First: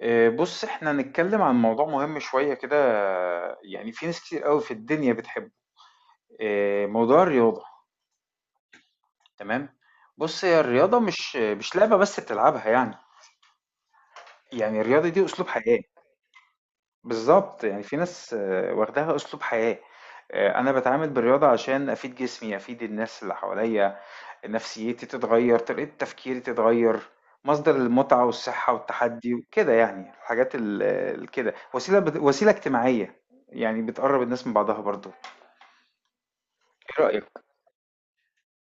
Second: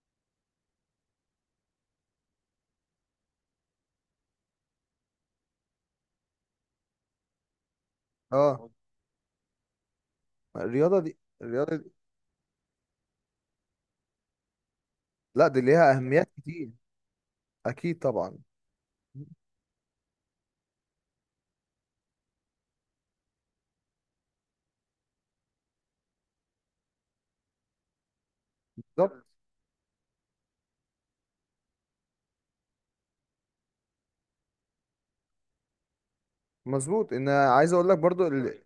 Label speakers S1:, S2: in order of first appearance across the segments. S1: بص احنا هنتكلم عن موضوع مهم شوية كده، يعني في ناس كتير قوي في الدنيا بتحبه. موضوع الرياضة.
S2: اه.
S1: تمام. بص هي
S2: الرياضة
S1: الرياضة
S2: دي
S1: مش
S2: الرياضة دي
S1: لعبة بس بتلعبها يعني. يعني الرياضة دي أسلوب
S2: لا، دي
S1: حياة.
S2: ليها أهميات كتير.
S1: بالضبط، يعني في
S2: أكيد
S1: ناس
S2: طبعا.
S1: واخداها أسلوب حياة. أنا باتعامل بالرياضة عشان أفيد جسمي، أفيد الناس اللي حواليّا، نفسيتي تتغيّر، طريقة تفكيري تتغيّر، مصدر المتعة والصحة
S2: بالظبط.
S1: والتحدي وكده يعني، الحاجات ال الكده، وسيلة اجتماعية، يعني بتقرّب الناس من بعضها برضه. إيه
S2: مظبوط،
S1: رأيك؟
S2: إن عايز أقول لك برضو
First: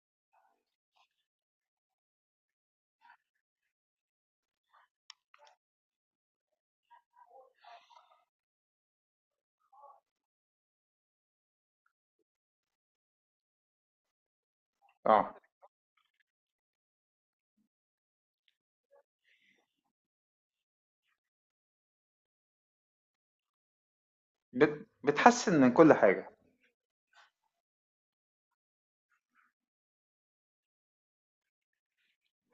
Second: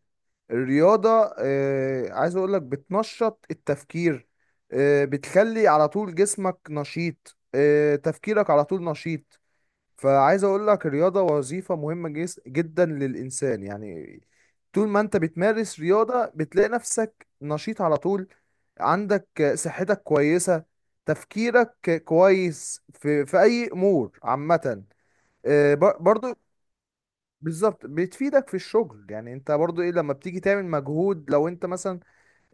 S2: الرياضة. عايز أقول لك بتنشط التفكير، بتخلي على طول جسمك نشيط، تفكيرك على طول نشيط. فعايز اقول لك الرياضة وظيفة مهمة جدا للانسان يعني. طول ما انت
S1: آه،
S2: بتمارس رياضة بتلاقي نفسك نشيط على طول، عندك صحتك كويسة، تفكيرك كويس في اي امور عامة.
S1: بتحسّن من كل حاجة.
S2: برضو بالظبط، بتفيدك في الشغل. يعني انت برضو ايه، لما بتيجي تعمل مجهود لو انت مثلا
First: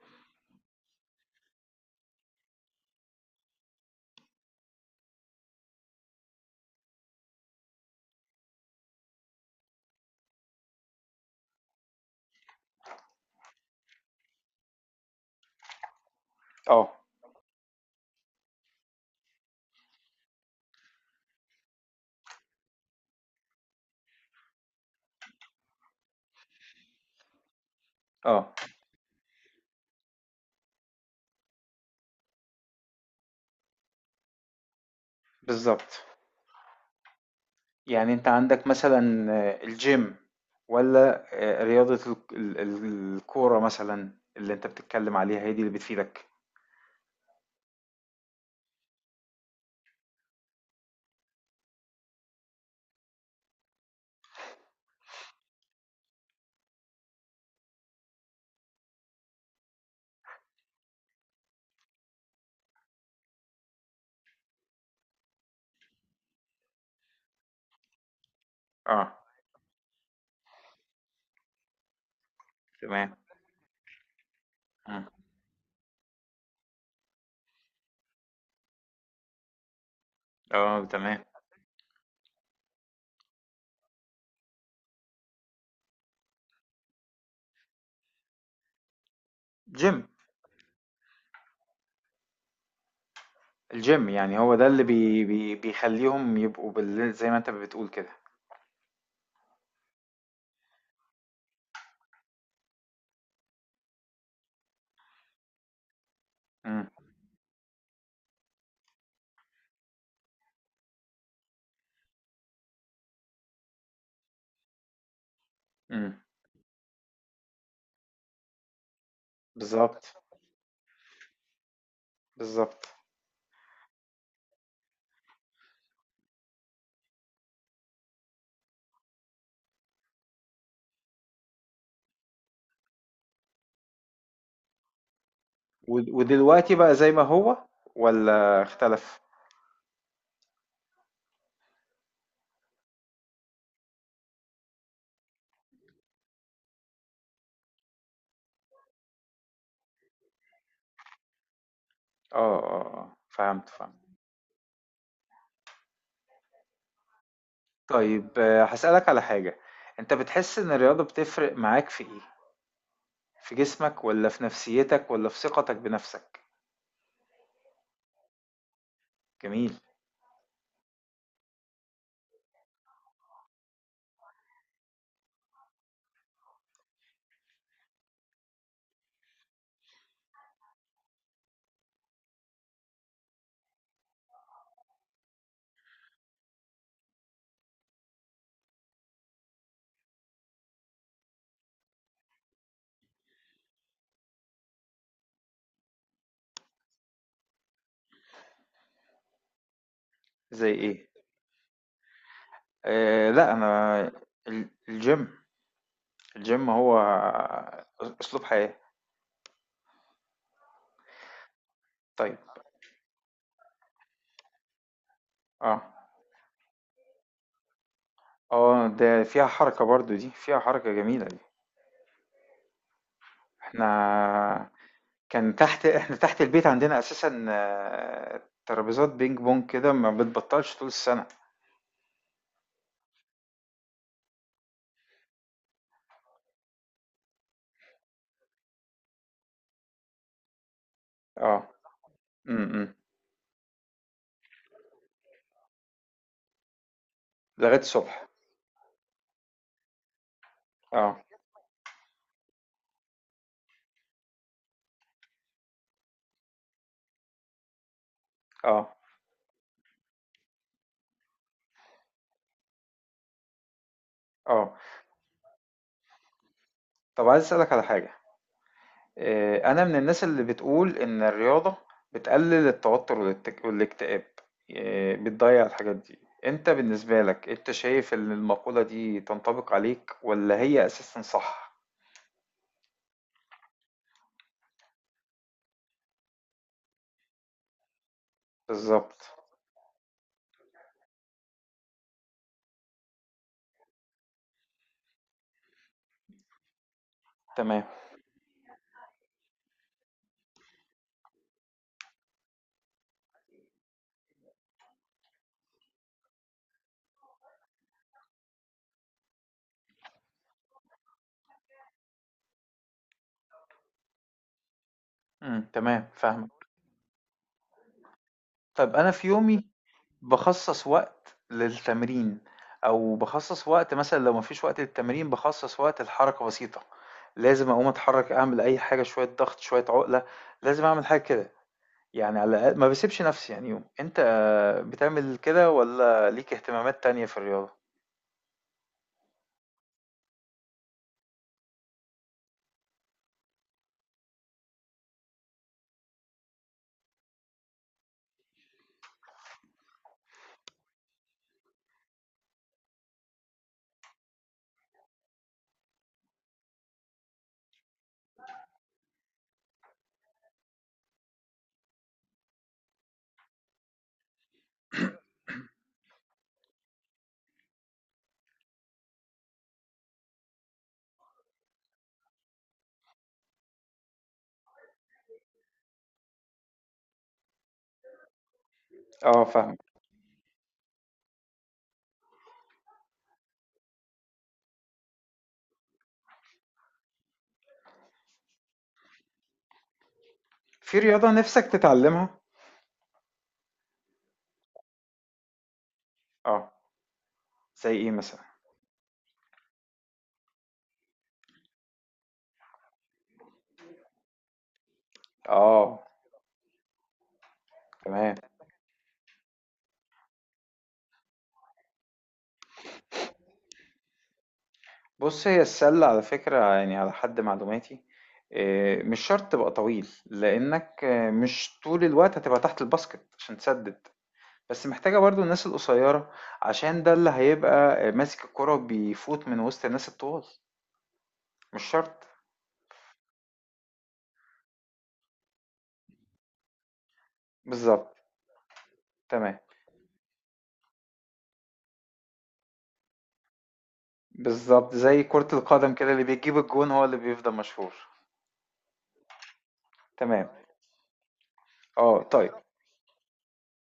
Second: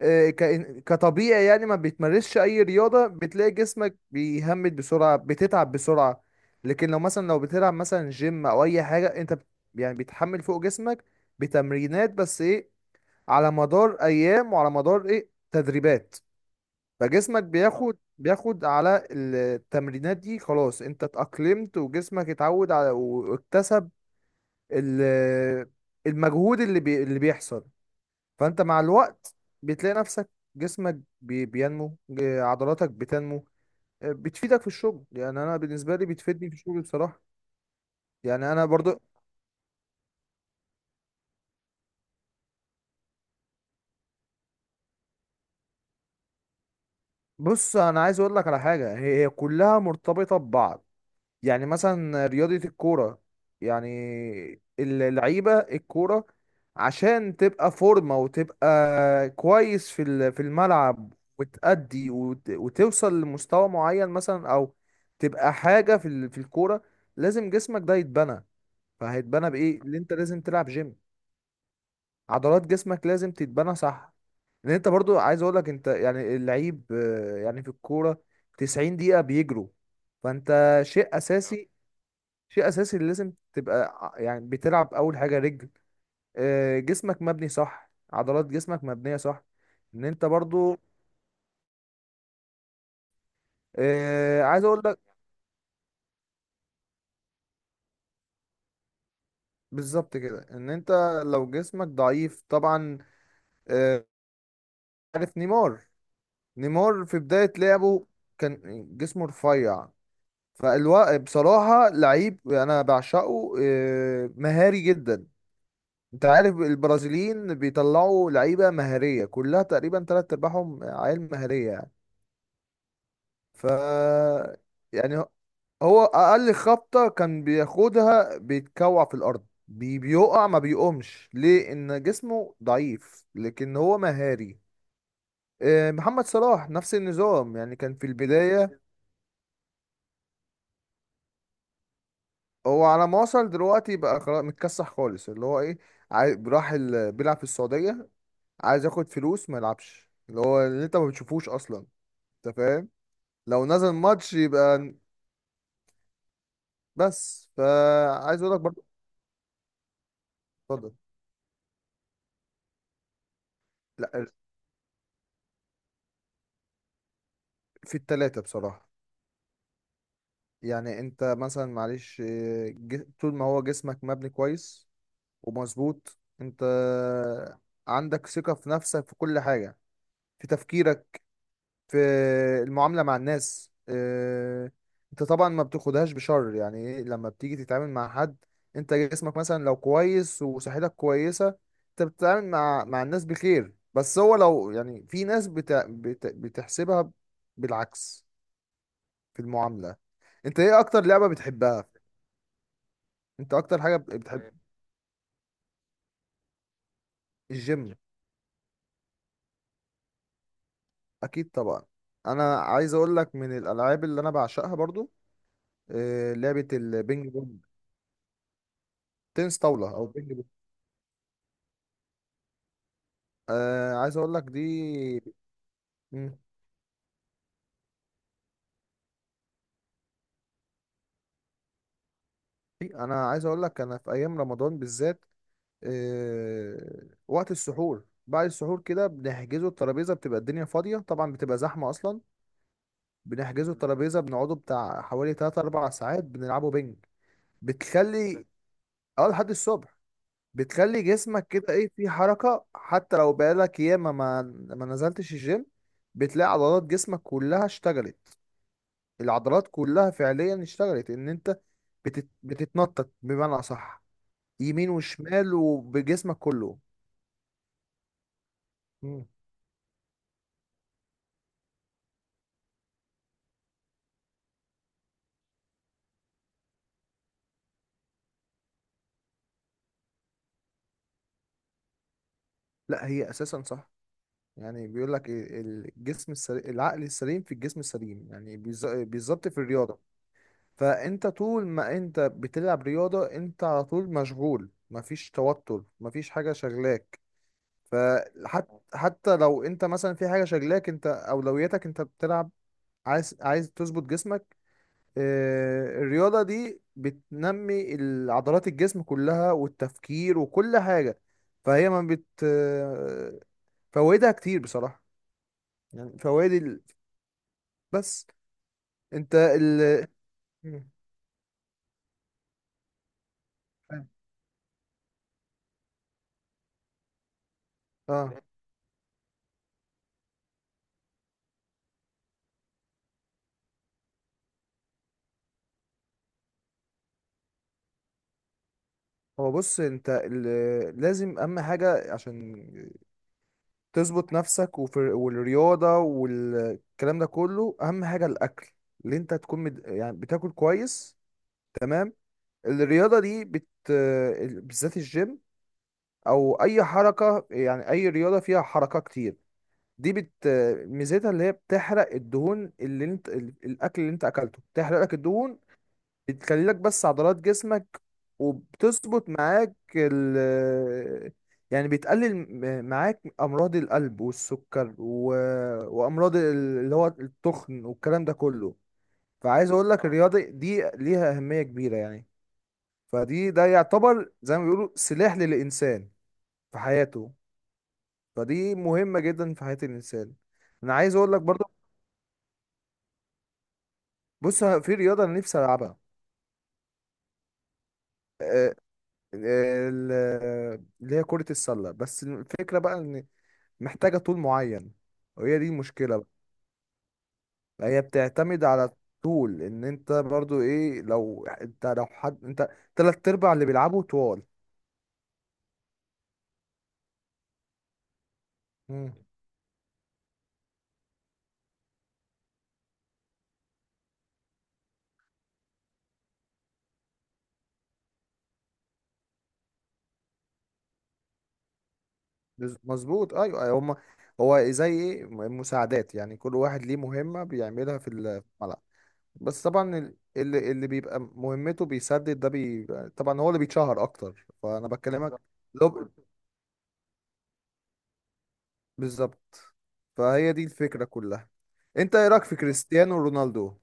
S2: كطبيعي، يعني ما بيتمارسش اي رياضة، بتلاقي جسمك بيهمد بسرعة، بتتعب بسرعة. لكن لو مثلا لو بتلعب مثلا جيم او اي حاجة انت يعني بتحمل فوق جسمك بتمرينات، بس ايه، على مدار ايام وعلى مدار ايه تدريبات.
S1: آه.
S2: فجسمك بياخد على التمرينات دي، خلاص انت اتأقلمت وجسمك اتعود على واكتسب ال- المجهود اللي بيحصل.
S1: آه.
S2: فانت مع الوقت بتلاقي نفسك، جسمك بينمو، عضلاتك بتنمو. بتفيدك في الشغل. يعني انا بالنسبه
S1: بالضبط.
S2: لي بتفيدني في الشغل بصراحه.
S1: يعني انت
S2: يعني انا
S1: عندك
S2: برضو.
S1: مثلا الجيم، ولا رياضة الكورة مثلا اللي انت بتتكلم عليها هي دي اللي بتفيدك؟
S2: بص انا عايز اقول لك على حاجه، هي كلها مرتبطه ببعض. يعني مثلا رياضة الكورة، يعني اللعيبة الكورة، عشان تبقى فورمة وتبقى كويس في في الملعب، وتأدي وتوصل لمستوى معين مثلا، أو تبقى حاجة في في الكورة، لازم جسمك ده يتبنى.
S1: اه
S2: فهيتبنى بإيه؟ اللي أنت لازم تلعب جيم، عضلات جسمك
S1: تمام.
S2: لازم تتبنى، صح. لأن أنت
S1: مم.
S2: برضو عايز أقولك أنت يعني اللعيب، يعني في الكورة 90 دقيقة بيجروا. فأنت
S1: اه
S2: شيء
S1: تمام.
S2: أساسي، شيء اساسي اللي لازم تبقى يعني بتلعب اول حاجه رجل، جسمك مبني صح، عضلات جسمك مبنيه صح، ان
S1: جيم.
S2: انت برضو.
S1: الجيم يعني هو
S2: عايز
S1: ده
S2: اقول
S1: اللي
S2: لك،
S1: بي بي بيخليهم يبقوا بال، زي ما انت بتقول كده.
S2: بالظبط كده ان انت لو جسمك ضعيف طبعا. آه، عارف نيمار؟
S1: مم.
S2: نيمار في بدايه لعبه كان جسمه رفيع. فالوا بصراحه لعيب انا بعشقه، مهاري جدا.
S1: مم.
S2: انت عارف البرازيليين بيطلعوا لعيبه مهاريه كلها تقريبا،
S1: بالظبط.
S2: تلات ارباعهم عيال مهاريه يعني.
S1: بالظبط.
S2: ف يعني هو اقل خبطه كان بياخدها بيتكوع في الارض، بيقع ما بيقومش، ليه؟ ان جسمه ضعيف، لكن هو مهاري. محمد صلاح
S1: ودلوقتي
S2: نفس
S1: بقى زي ما
S2: النظام،
S1: هو،
S2: يعني كان في
S1: ولا
S2: البدايه.
S1: اختلف؟
S2: هو على ما وصل دلوقتي بقى خلاص متكسح خالص، اللي هو ايه، بيلعب في السعوديه، عايز ياخد فلوس ما يلعبش، اللي هو اللي انت ما بتشوفوش اصلا. انت
S1: اه اه
S2: فاهم؟
S1: اه،
S2: لو
S1: فهمت
S2: نزل
S1: فهمت.
S2: ماتش يبقى. بس
S1: طيب
S2: فعايز اقول لك برضه.
S1: هسألك على حاجة. انت بتحس ان
S2: اتفضل.
S1: الرياضة بتفرق معاك في ايه، في جسمك
S2: لا،
S1: والّا في نفسيتك والّا في ثقتك بنفسك؟
S2: في التلاتة بصراحة.
S1: جميل.
S2: يعني انت مثلا معلش، طول ما هو جسمك مبني كويس ومظبوط، انت عندك ثقة في نفسك في كل حاجة، في تفكيرك، في المعاملة مع الناس. انت طبعا ما بتاخدهاش بشر. يعني ايه، لما بتيجي تتعامل مع حد، انت جسمك مثلا لو كويس وصحتك كويسة، انت بتتعامل مع الناس بخير. بس هو لو يعني في ناس بت... بت... بتحسبها بالعكس في المعاملة. انت
S1: زي
S2: ايه اكتر
S1: إيه؟
S2: لعبة بتحبها؟
S1: لأ،
S2: انت اكتر حاجة
S1: أنا
S2: بتحب؟
S1: الgym، الgym هو
S2: الجيم،
S1: أسلوب حياة.
S2: اكيد طبعا.
S1: طيب.
S2: انا عايز اقول لك من الالعاب اللي انا بعشقها برضو،
S1: آه.
S2: لعبة البينج بونج،
S1: آه، ده فيها
S2: تنس
S1: حركة
S2: طاولة او
S1: برضه دي،
S2: بينج بونج.
S1: فيها حركة جميلة دي.
S2: عايز اقول لك
S1: إحنا
S2: دي.
S1: كان تحت إحنا
S2: مم.
S1: تحت البيت عندنا أساسًا ترابيزات بينج بونج كده ما بتبطّلش طول السنة.
S2: انا عايز اقول لك انا في ايام رمضان بالذات، وقت السحور بعد السحور كده، بنحجزوا الترابيزة، بتبقى الدنيا فاضية طبعا، بتبقى
S1: آه.
S2: زحمة أصلا،
S1: إمم، إمم.
S2: بنحجزوا الترابيزة، بنقعدوا بتاع حوالي 3 4 ساعات بنلعبوا بينج.
S1: لغاية الصبح.
S2: بتخلي، اه لحد الصبح. بتخلي
S1: آه.
S2: جسمك كده ايه في حركة، حتى لو بقالك ياما ما ما نزلتش الجيم، بتلاقي عضلات جسمك كلها اشتغلت،
S1: آه.
S2: العضلات كلها فعليا اشتغلت، ان انت بتت... بتتنطط بمعنى اصح
S1: آه.
S2: يمين وشمال وبجسمك كله.
S1: طب عايز أسألك على حاجة.
S2: مم.
S1: أنا من الناس اللي بتقول إن الرياضة بتقلل التوتر والاكتئاب، بتضيع الحاجات دي. أنت بالنسبة لك أنت شايف إن المقولة دي تنطبق عليك ولا هي أساسا صح؟
S2: لا، هي اساسا صح. يعني بيقول لك الجسم السليم، العقل السليم في الجسم السليم. يعني
S1: بالظبط.
S2: بالظبط في الرياضة. فانت طول ما انت بتلعب رياضة انت على طول مشغول، مفيش توتر، مفيش حاجة شغلاك.
S1: تمام.
S2: فحتى حتى لو انت مثلا في حاجة شغلاك، انت اولوياتك انت بتلعب، عايز تظبط جسمك. الرياضة دي بتنمي عضلات الجسم كلها والتفكير وكل حاجة. فهي ما بت آه، فوائدها كتير بصراحة.
S1: مم. تمام
S2: يعني فوائد
S1: فاهمك.
S2: ال... بس
S1: طب أنا في
S2: انت
S1: يومي
S2: ال
S1: بخصص
S2: مم.
S1: وقت للتمرين، أو بخصص وقت مثلا لو مفيش وقت للتمرين بخصص وقت لحركة بسيطة. لازم أقوم أتحرك
S2: اه.
S1: أعمل أي حاجة، شوية ضغط شوية عقلة. لازم أعمل حاجة كده، يعني على الأقل ما باسيبش نفسي يعني يوم. أنت بتعمل كده والّا ليك اهتمامات تانية في الرياضة؟
S2: هو بص انت لازم اهم حاجة عشان تظبط نفسك وفي والرياضة والكلام ده كله، اهم حاجة الاكل، اللي انت تكون مد... يعني بتاكل كويس، تمام. الرياضة دي بت... بالذات الجيم، او اي حركة، يعني اي رياضة فيها حركة كتير، دي بت... ميزتها اللي هي بتحرق الدهون، اللي انت الاكل اللي انت اكلته بتحرق لك الدهون، بتخلي لك بس عضلات جسمك، وبتظبط معاك ال، يعني بتقلل معاك امراض القلب والسكر و... وامراض اللي هو التخن والكلام ده كله.
S1: آه
S2: فعايز
S1: فاهمك.
S2: اقول لك الرياضه دي ليها اهميه كبيره يعني. فدي ده يعتبر زي ما بيقولوا سلاح للانسان في حياته. فدي مهمه جدا في حياه الانسان. انا
S1: في
S2: عايز
S1: رياضة
S2: اقول لك
S1: نِفْسك
S2: برضه،
S1: تتعلمها؟
S2: بص، في رياضه انا نفسي العبها.
S1: آه. زي إيه مثلًا؟
S2: آه، آه، ال- اللي هي كرة السلة، بس الفكرة بقى ان محتاجة طول معين، وهي دي
S1: آه
S2: المشكلة. بقى هي
S1: تمام.
S2: بتعتمد على طول، ان انت برضو ايه، لو انت لو حد انت تلات ارباع اللي بيلعبوا طوال.
S1: بُص هي السلة على فكرة، يعني على حد معلوماتي
S2: مم.
S1: مش شرط تبقى طويل، لإنك مش طول الوقت هتبقى تحت الباسكت عشان تسدد، بس محتاجة برضه الناس القصيرة، عشان ده اللي هيبقى ماسك الكرة وبيفوت من وسط الناس الطوال، مش شرط.
S2: مظبوط، ايوه أيوة. هما، هو زي ايه مساعدات، يعني كل واحد ليه مهمة بيعملها في
S1: بالضبط.
S2: في الملعب.
S1: تمام.
S2: بس طبعا اللي بيبقى مهمته بيسدد ده بيبقى طبعا هو اللي بيتشهر اكتر، فانا
S1: بالظبط زي
S2: بكلمك.
S1: كرة القدم
S2: بالظبط لو-
S1: كده، اللي بيجيب الجون هو اللي بيفضل مشهور.
S2: بالظبط.
S1: تمام.
S2: فهي دي الفكرة كلها. انت
S1: اه
S2: ايه رأيك
S1: طيب.
S2: في كريستيانو رونالدو؟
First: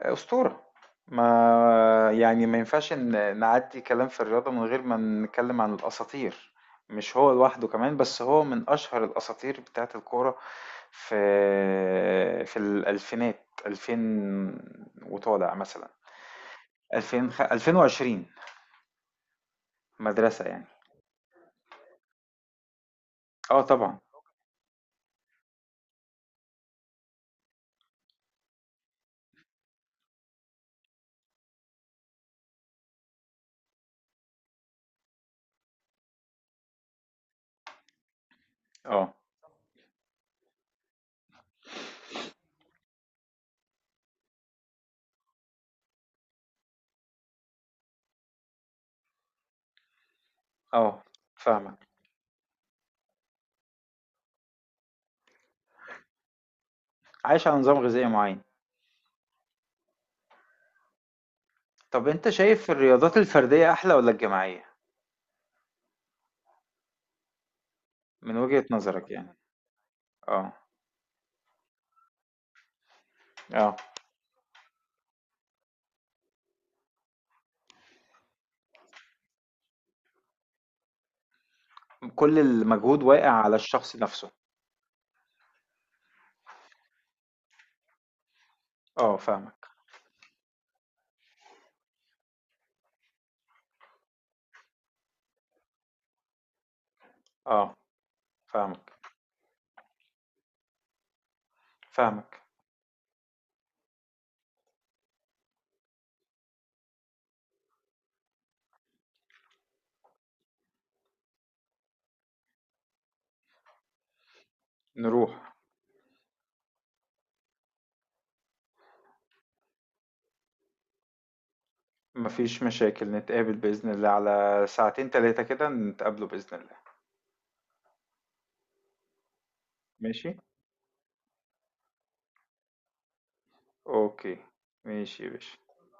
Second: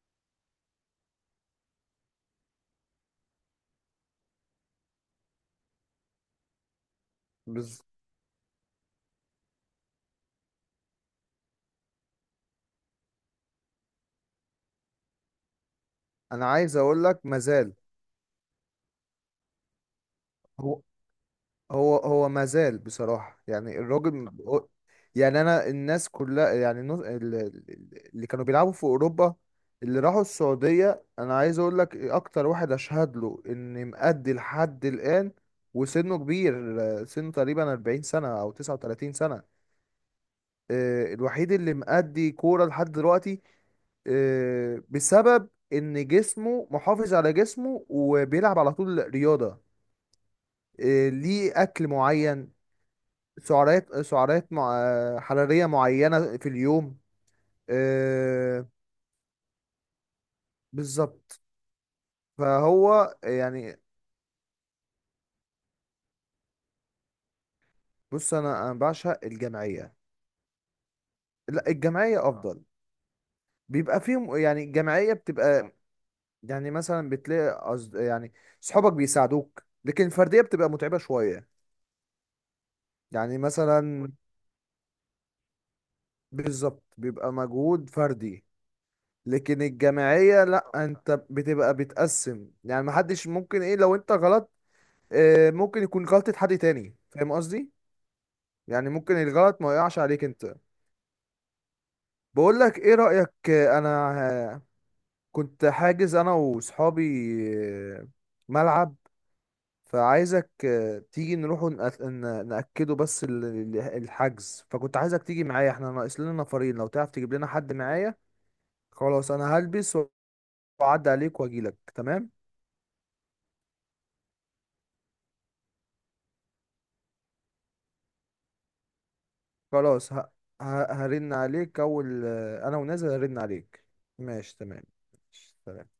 S1: أسطورة. ما يعني ما ينفعش إن نعدي كلام في الرياضة من غير ما نتكلم عن الأساطير. مش هو لوحده كمان، بس هو من أشهر الأساطير بتاعة الكورة في الألفينات، 2000 وطالع مثلا،
S2: انا عايز اقول لك مازال.
S1: 2020، مدرسة يعني.
S2: هو هو مازال بصراحة،
S1: اه
S2: يعني
S1: طبعا.
S2: الراجل يعني انا، الناس كلها يعني اللي كانوا بيلعبوا في اوروبا اللي راحوا السعودية، انا عايز اقول لك اكتر واحد اشهد له ان مأدي لحد الآن وسنه كبير، سنه تقريبا 40 سنة او
S1: اه
S2: 39 سنة. الوحيد اللي مأدي كورة لحد دلوقتي، بسبب ان جسمه محافظ على جسمه وبيلعب على طول رياضة،
S1: اه
S2: ليه
S1: فاهمك.
S2: اكل معين، سعرات حراريه معينه في اليوم.
S1: عايش على نظام غذائي معين.
S2: آه، بالظبط.
S1: طب انت شايف
S2: فهو
S1: الرياضات الفردية
S2: يعني،
S1: احلى ولا الجماعية،
S2: بص
S1: من
S2: انا
S1: وجهة
S2: انا
S1: نظرك
S2: بعشق
S1: يعني؟
S2: الجمعيه.
S1: اه.
S2: لا، الجمعيه افضل.
S1: اه.
S2: بيبقى فيهم يعني الجمعيه بتبقى، يعني مثلا بتلاقي أصد... يعني صحابك بيساعدوك، لكن الفرديه بتبقى متعبه شويه.
S1: كل المجهود واقع
S2: يعني
S1: على الشخص
S2: مثلا،
S1: نفسه.
S2: بالظبط بيبقى مجهود فردي.
S1: اه
S2: لكن
S1: فاهمك.
S2: الجماعية لا، انت بتبقى بتقسم، يعني محدش ممكن ايه لو انت غلط، ممكن يكون غلطة حد تاني، فاهم قصدي؟
S1: اه
S2: يعني
S1: فاهمك.
S2: ممكن الغلط ما يقعش عليك انت.
S1: فاهمك.
S2: بقول لك ايه رأيك، انا آه، كنت حاجز انا وصحابي آه، ملعب، فعايزك تيجي نروح نأكده بس الحجز، فكنت عايزك
S1: نروح.
S2: تيجي معايا، احنا ناقص لنا نفرين لو تعرف تجيب لنا حد معايا. خلاص، انا هلبس واعدي عليك واجيلك، تمام.
S1: مفيش مشاكل، نتقابل بإذن الله على ساعتين تلاتة كده، نتقابلوا بإذن الله.
S2: خلاص
S1: ماشي.
S2: ه... هرن عليك اول، انا ونازل هرن عليك.
S1: اوكي.
S2: ماشي تمام.
S1: ماشي يا
S2: ماشي،
S1: باشا.
S2: سلام.